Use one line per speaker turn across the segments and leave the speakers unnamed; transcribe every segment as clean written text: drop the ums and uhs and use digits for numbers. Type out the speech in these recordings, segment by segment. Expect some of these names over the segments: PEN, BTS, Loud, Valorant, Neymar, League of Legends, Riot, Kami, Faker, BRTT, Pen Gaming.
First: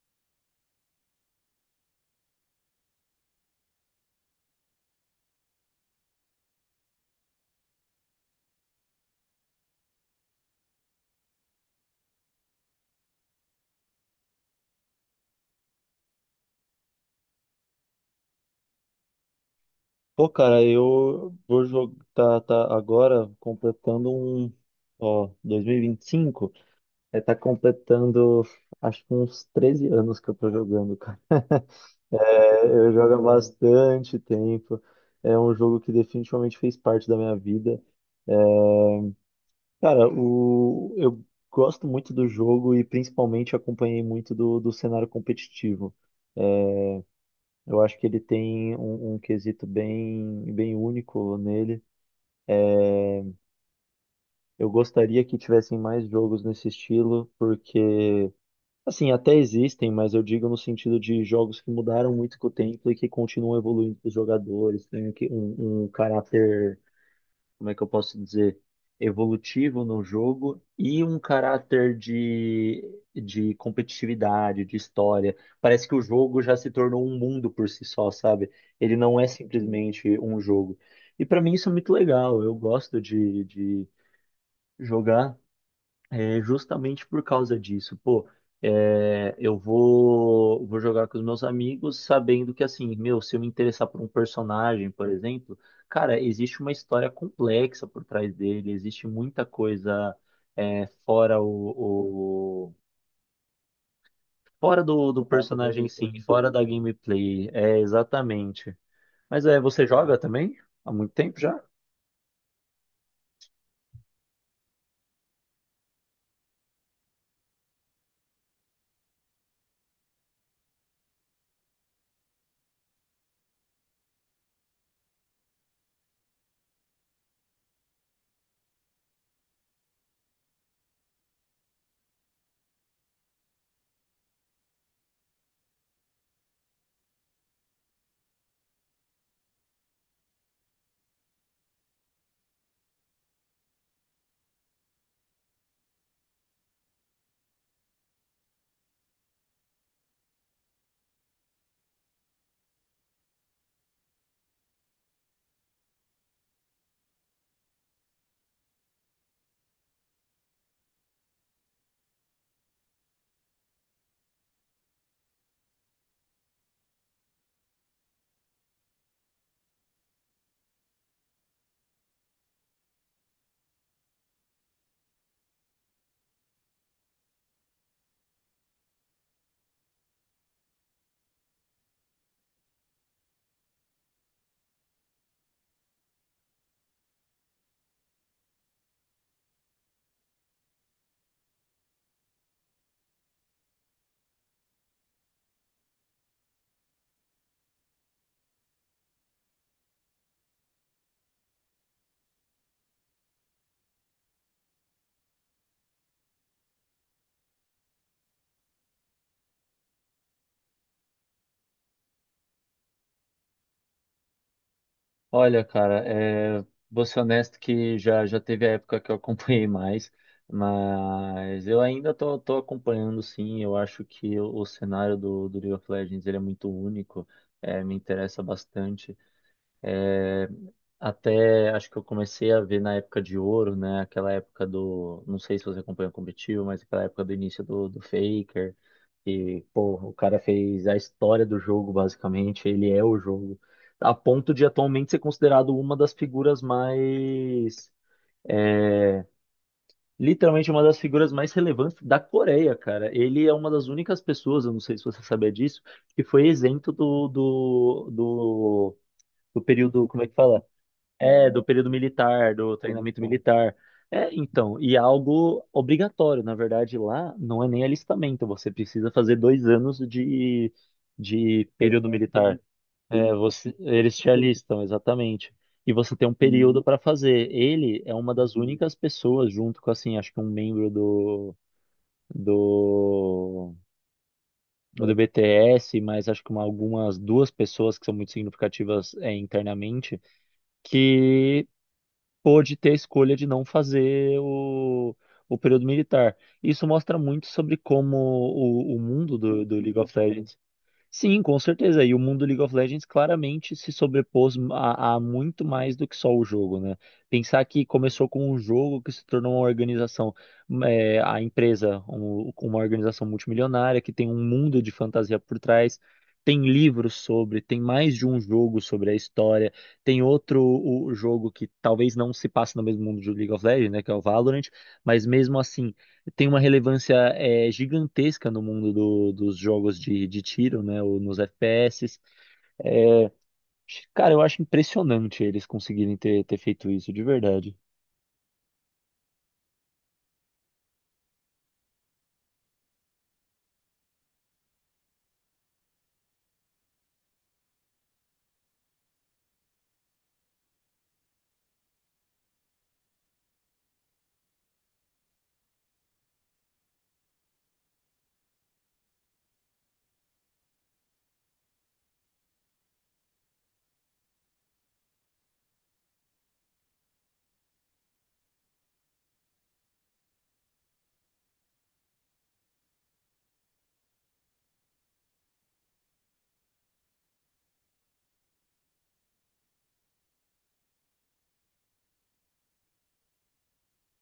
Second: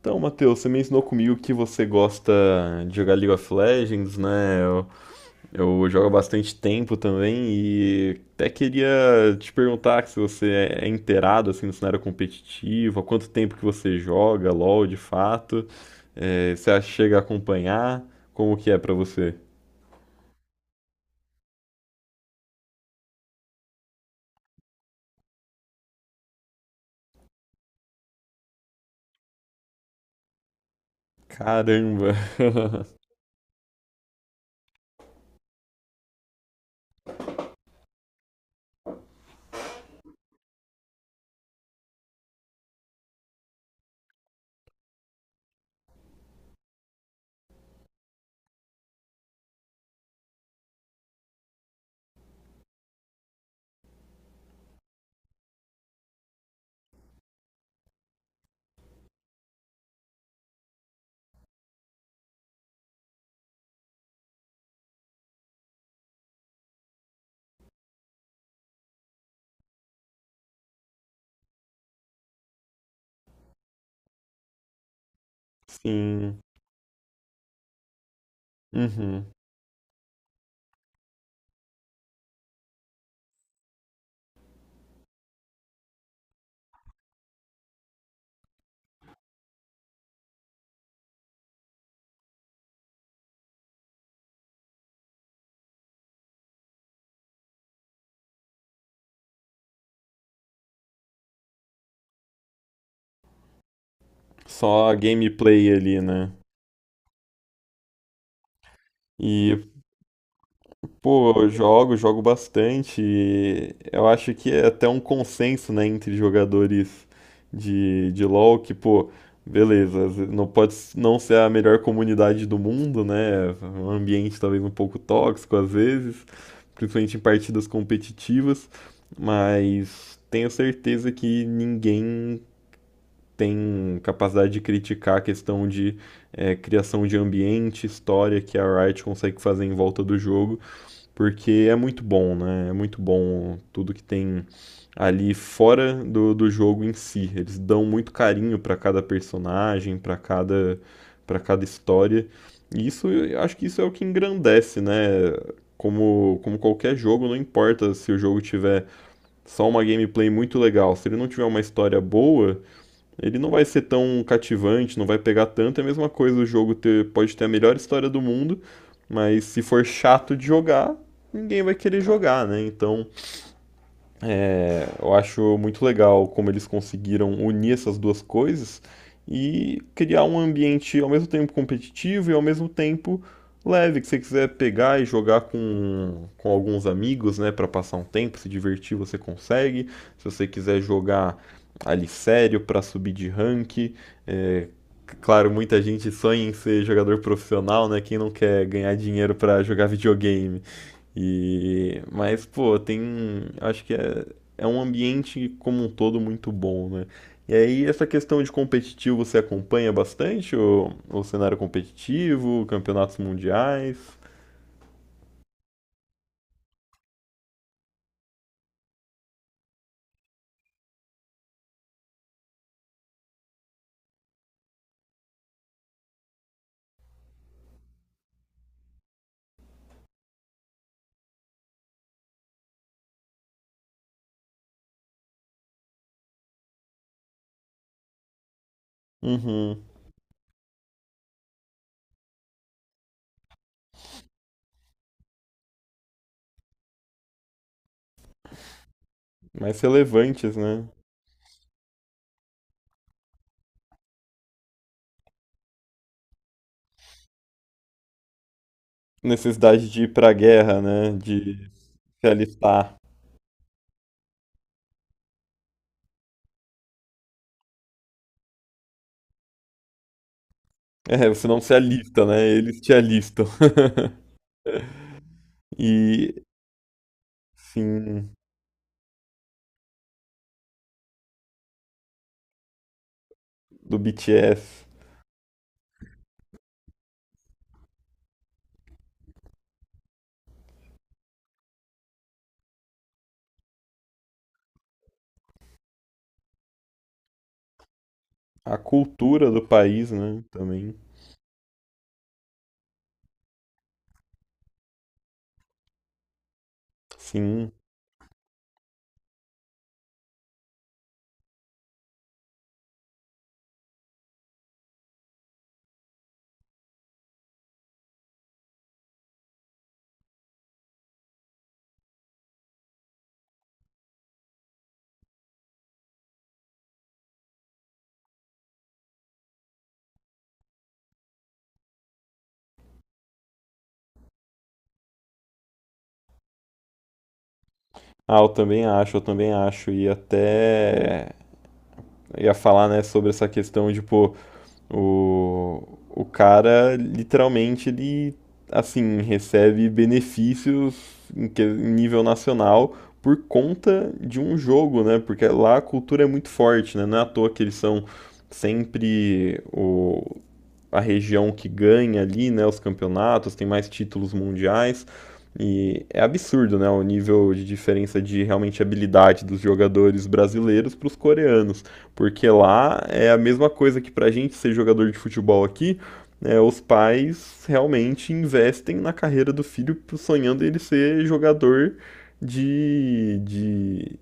Então, Matheus, você mencionou comigo que você gosta de jogar League of Legends, né? Eu jogo há bastante tempo também e até queria te perguntar se você é inteirado assim, no cenário competitivo, há quanto tempo que você joga LoL de fato, você acha que chega a acompanhar, como que é pra você?
Pô, cara, eu vou jogar tá agora completando um, ó, 2025, tá completando acho que uns 13 anos que eu tô jogando, cara.
Caramba!
É, eu jogo há bastante tempo. É um jogo que definitivamente fez parte da minha vida. Cara, eu gosto muito do jogo e principalmente acompanhei muito do cenário competitivo. Eu acho que ele tem um quesito bem único nele. Eu gostaria que tivessem mais jogos nesse estilo, porque, assim, até existem, mas eu digo no sentido de jogos que mudaram muito com o tempo e que continuam evoluindo para os jogadores, tem aqui um caráter, como é que eu posso dizer, evolutivo no jogo e um caráter de competitividade, de história. Parece que o
Sim.
jogo já se tornou um mundo por si só, sabe? Ele não é
Uhum.
simplesmente um jogo. E para mim isso é muito legal, eu gosto jogar é justamente por causa disso, pô, é, vou jogar com os meus amigos sabendo que, assim, meu, se eu me interessar por um personagem, por exemplo, cara, existe uma história complexa por trás dele, existe muita coisa é, fora fora
Só a
do
gameplay
personagem,
ali,
sim,
né?
fora da gameplay, é, exatamente. Mas é,
E
você joga também? Há muito
pô,
tempo
eu
já?
jogo bastante. E eu acho que é até um consenso, né, entre jogadores de LoL que, pô, beleza, às vezes não ser a melhor comunidade do mundo, né? Um ambiente talvez um pouco tóxico às vezes, principalmente em partidas competitivas, mas tenho certeza que ninguém tem capacidade de criticar a questão de criação de ambiente, história que a Riot consegue fazer em volta do jogo. Porque é muito bom, né? É muito bom tudo que tem ali fora do jogo em si. Eles dão muito carinho para cada personagem, para cada história. E isso, eu acho que isso é o que engrandece, né? Como, como qualquer jogo, não importa se o jogo tiver só uma gameplay muito legal, se ele não tiver uma história boa, ele não vai ser tão cativante, não vai pegar tanto. É a mesma coisa o jogo ter, pode ter a melhor história do mundo, mas se for chato de jogar, ninguém vai querer jogar, né? Então, eu acho muito legal como eles conseguiram unir essas duas coisas e criar um ambiente ao mesmo tempo competitivo e ao mesmo tempo leve, que você quiser pegar e jogar com alguns amigos, né, para passar um tempo, se divertir, você consegue. Se você quiser jogar ali sério para subir de rank, é, claro, muita gente sonha em ser jogador profissional, né? Quem não quer ganhar dinheiro para jogar videogame? E mas pô, acho que é um ambiente como um todo muito bom, né? E aí, essa questão de competitivo, você acompanha bastante o cenário competitivo, campeonatos mundiais?
Olha, cara, é, vou ser honesto que já teve a época que eu acompanhei mais, mas eu ainda tô acompanhando sim. Eu acho que o cenário do League of Legends ele é muito único, é, me interessa bastante. Eh, Até acho que eu comecei a ver na época de ouro, né? Aquela época do. Não sei se você acompanha o competitivo, mas aquela época do início do Faker. E,
Uhum.
pô, o cara fez a história do jogo, basicamente. Ele é o jogo. A ponto de atualmente ser considerado uma das figuras mais.
Mais relevantes,
Literalmente uma
né?
das figuras mais relevantes da Coreia, cara. Ele é uma das únicas pessoas, eu não sei se você sabia disso, que foi isento do
Necessidade de
período,
ir
como é
pra
que fala?
guerra, né?
É, do
De
período
se
militar, do
alistar.
treinamento militar. É, então, e é algo obrigatório, na verdade, lá não é nem alistamento, você precisa fazer 2 anos
É, você não
de
se
período
alista, né?
militar.
Eles te
É,
alistam.
você, eles te alistam, exatamente. E você tem um
E,
período para fazer. Ele é
sim,
uma das únicas pessoas, junto com, assim, acho que um membro do,
do BTS.
do BTS, mas acho que uma- algumas duas pessoas que são muito significativas, é, internamente, que pôde ter a escolha de não fazer o período militar. Isso mostra muito sobre como
A
o mundo
cultura do
do League
país,
of
né?
Legends.
Também.
Sim, com certeza. E o mundo League of Legends claramente se sobrepôs a muito mais do que só o jogo, né? Pensar
Sim.
que começou com um jogo que se tornou uma organização, é, a empresa, um- uma organização multimilionária que tem um mundo de fantasia por trás, tem livros sobre, tem mais de um jogo sobre a história, tem outro o jogo que talvez não se passe no mesmo mundo do League of Legends, né? Que é o Valorant, mas mesmo assim tem uma relevância é, gigantesca no mundo do- dos jogos de tiro, né? Ou nos FPS. Cara, eu acho impressionante eles conseguirem ter feito isso, de verdade.
Ah, eu também acho, eu também acho. E até ia falar, né, sobre essa questão de, pô, o cara literalmente ele recebe benefícios em nível nacional por conta de um jogo, né? Porque lá a cultura é muito forte, né? Não é à toa que eles são sempre a região que ganha ali, né, os campeonatos, tem mais títulos mundiais. E é absurdo, né, o nível de diferença de realmente habilidade dos jogadores brasileiros para os coreanos, porque lá é a mesma coisa que para a gente ser jogador de futebol aqui, né, os pais realmente investem na carreira do filho sonhando ele ser jogador de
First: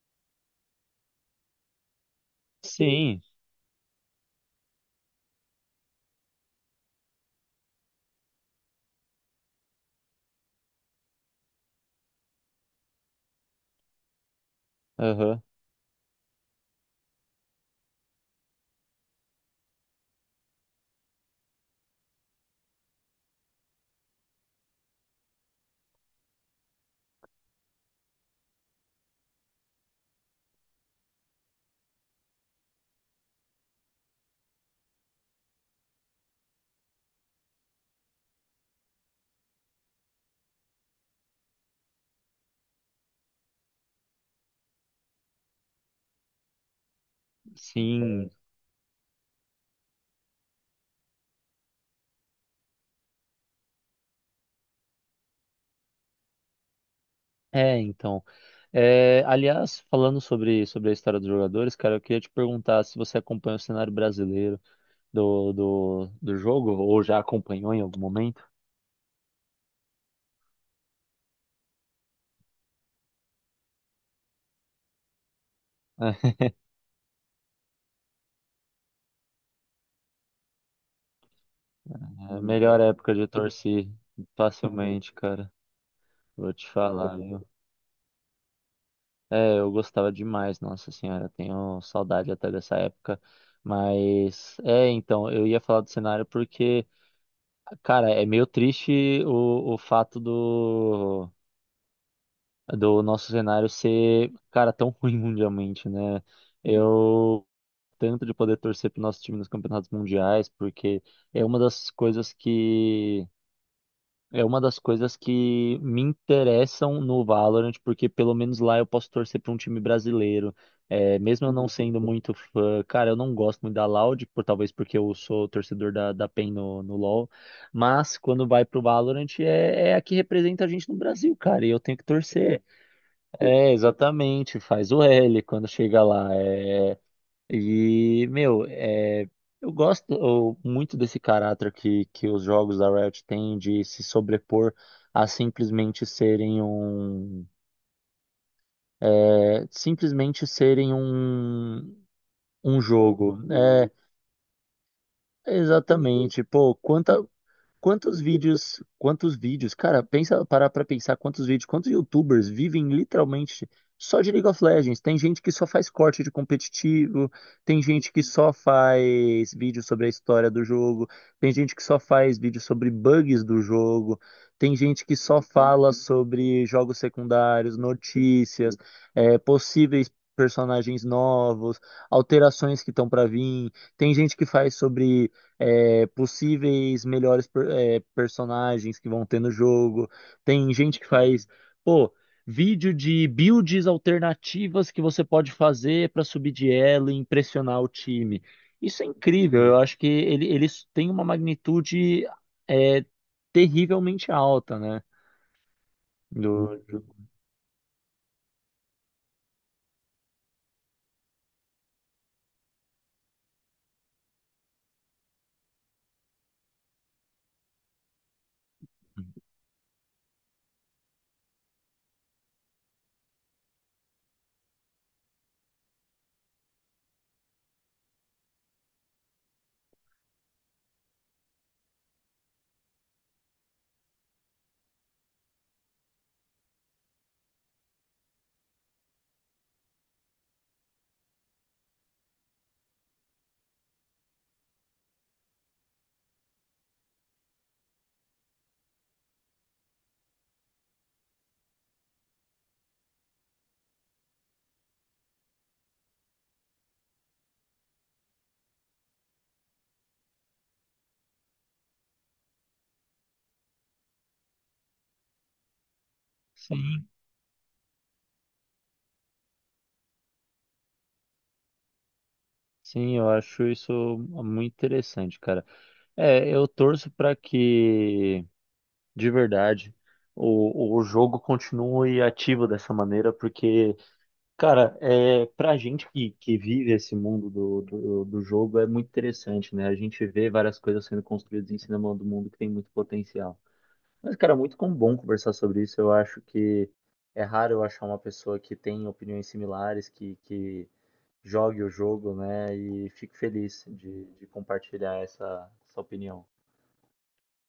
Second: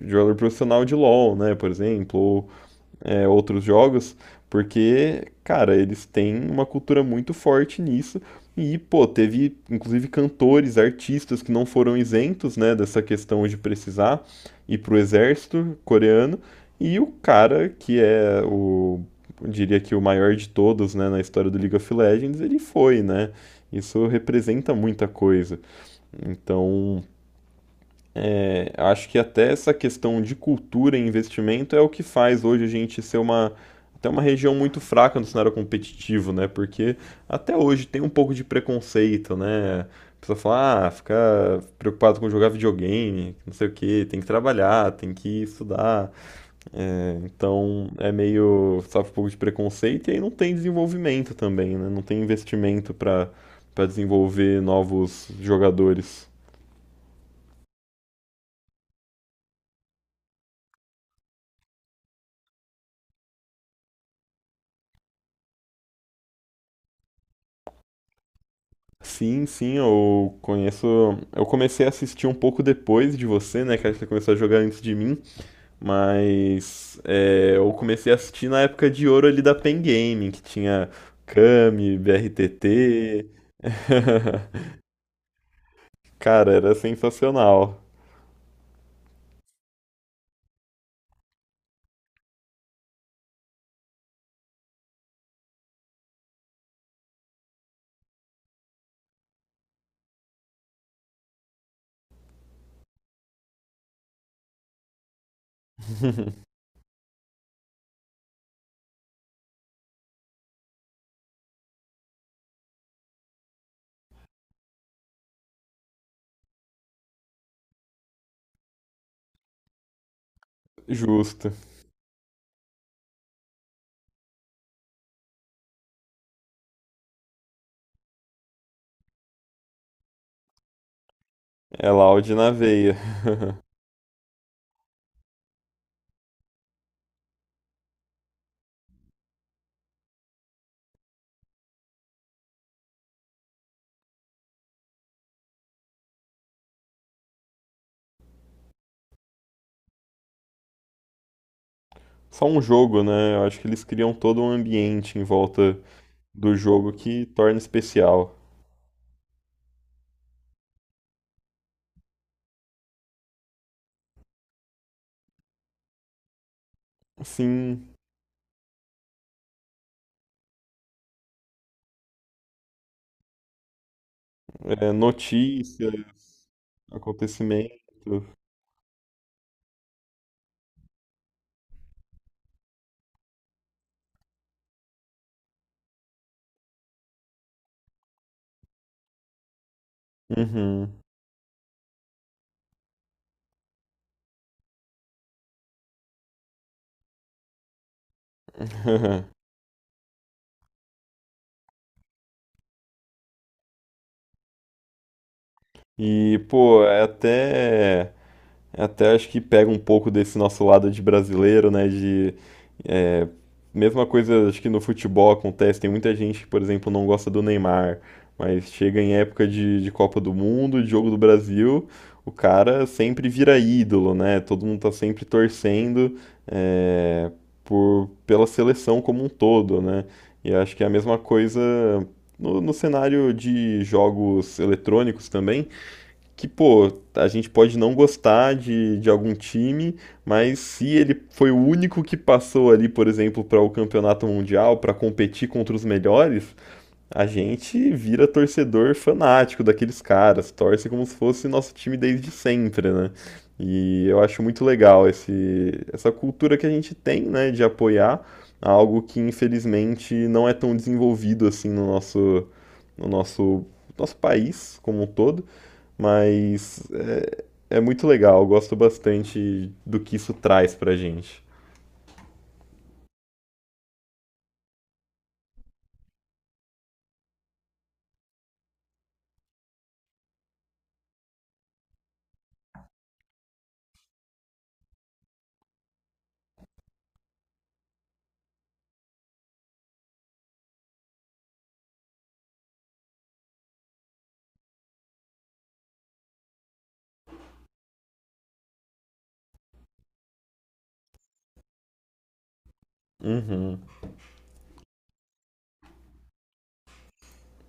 jogador profissional de LoL, né, por exemplo, ou
Sim,
outros jogos, porque, cara, eles têm uma cultura muito forte nisso. E, pô, teve inclusive cantores, artistas que não foram isentos, né, dessa questão de precisar ir pro
aham,
exército coreano. E o cara, que é o, eu diria que o maior de todos, né, na história do League of Legends, ele foi, né? Isso representa muita coisa. Então, acho que até essa questão de cultura e investimento é o que faz hoje a gente ser uma, até uma região muito fraca no cenário competitivo, né? Porque até hoje tem um pouco de preconceito, né? A pessoa fala, ah, fica preocupado com jogar videogame, não sei o quê, tem que trabalhar, tem que estudar. É, então é
sim.
meio, sofre um pouco de preconceito e aí não tem desenvolvimento também, né? Não tem investimento para desenvolver novos jogadores.
É, então. É, aliás, falando sobre a história dos jogadores, cara, eu queria te perguntar se você acompanha o cenário brasileiro do jogo, ou já acompanhou em algum momento?
Sim, sim, eu conheço. Eu comecei a assistir um pouco depois de você, né? Que acho que você começou a jogar antes de mim. Mas é, eu comecei a assistir na época de ouro ali da Pen Gaming, que tinha Kami,
É, melhor época
BRTT.
de torcer, facilmente, cara.
Cara,
Vou te
era
falar.
sensacional.
É, eu gostava demais, nossa senhora, tenho saudade até dessa época. Mas, é, então, eu ia falar do cenário porque, cara, é meio triste o fato do, do nosso cenário ser, cara, tão ruim mundialmente, né? Eu tanto de poder torcer pro nosso time nos campeonatos mundiais, porque é uma das coisas que é uma das coisas que me interessam no Valorant, porque pelo menos lá eu posso torcer para um time brasileiro. É, mesmo
Justo.
eu não sendo muito fã, cara, eu não gosto muito da Loud, por, talvez porque eu sou torcedor da PEN no LoL, mas quando vai pro Valorant é a que representa a gente no Brasil, cara, e eu
É
tenho que
Loud na
torcer.
veia.
É, exatamente, faz o L quando chega lá. É, meu, é, muito desse caráter que os jogos da Riot têm de se sobrepor a simplesmente serem um, é, simplesmente serem um,
Só um
um
jogo, né?
jogo.
Eu acho que eles
É,
criam todo um ambiente em volta
exatamente.
do jogo que torna
Quantos
especial.
cara, pensa, parar pra pensar quantos quantos YouTubers vivem literalmente só de League of Legends. Tem gente que só faz corte de competitivo, tem
Sim.
gente que só faz vídeo sobre a história do jogo, tem gente que só faz vídeo sobre bugs do jogo, tem
É,
gente que só fala
notícias,
sobre jogos secundários,
acontecimentos.
notícias, é, possíveis personagens novos, alterações que estão pra vir. Tem gente que faz sobre é, possíveis melhores personagens que vão ter no jogo. Tem gente
Uhum.
que faz, pô, vídeo de builds alternativas que você pode fazer para subir de elo e impressionar o time. Isso é incrível, eu acho que ele tem uma magnitude é, terrivelmente alta, né?
E,
Do,
pô,
do-
é até acho que pega um pouco desse nosso lado de brasileiro, né? De mesma coisa, acho que no futebol acontece, tem muita gente que, por exemplo, não gosta do Neymar, mas chega em época de Copa do Mundo, de Jogo do Brasil, o cara sempre vira ídolo, né? Todo mundo tá sempre torcendo é, pela seleção como um todo, né? E acho que é a mesma coisa no cenário de jogos eletrônicos também que, pô, a gente pode não gostar de algum time, mas se ele foi o único que passou ali, por exemplo, para o campeonato mundial, para competir contra os melhores, a gente vira torcedor fanático daqueles caras, torce como se fosse nosso time desde sempre, né? E eu acho muito legal essa cultura que a gente tem, né, de apoiar algo que infelizmente não é tão desenvolvido assim no no nosso, nosso país como um todo, mas
Sim,
é, é muito legal, eu gosto bastante do que isso traz pra gente.
sim, eu acho isso muito interessante, cara. É, eu torço para que de verdade o jogo continue ativo dessa maneira, porque, cara, é, pra gente que vive esse mundo do jogo é muito interessante, né? A gente vê várias coisas sendo construídas em cima do mundo que tem muito potencial. Mas, cara, é muito bom conversar sobre isso. Eu acho que é raro eu achar uma pessoa que tem opiniões similares, que jogue o jogo, né? E fico
Uhum.
feliz de compartilhar essa opinião.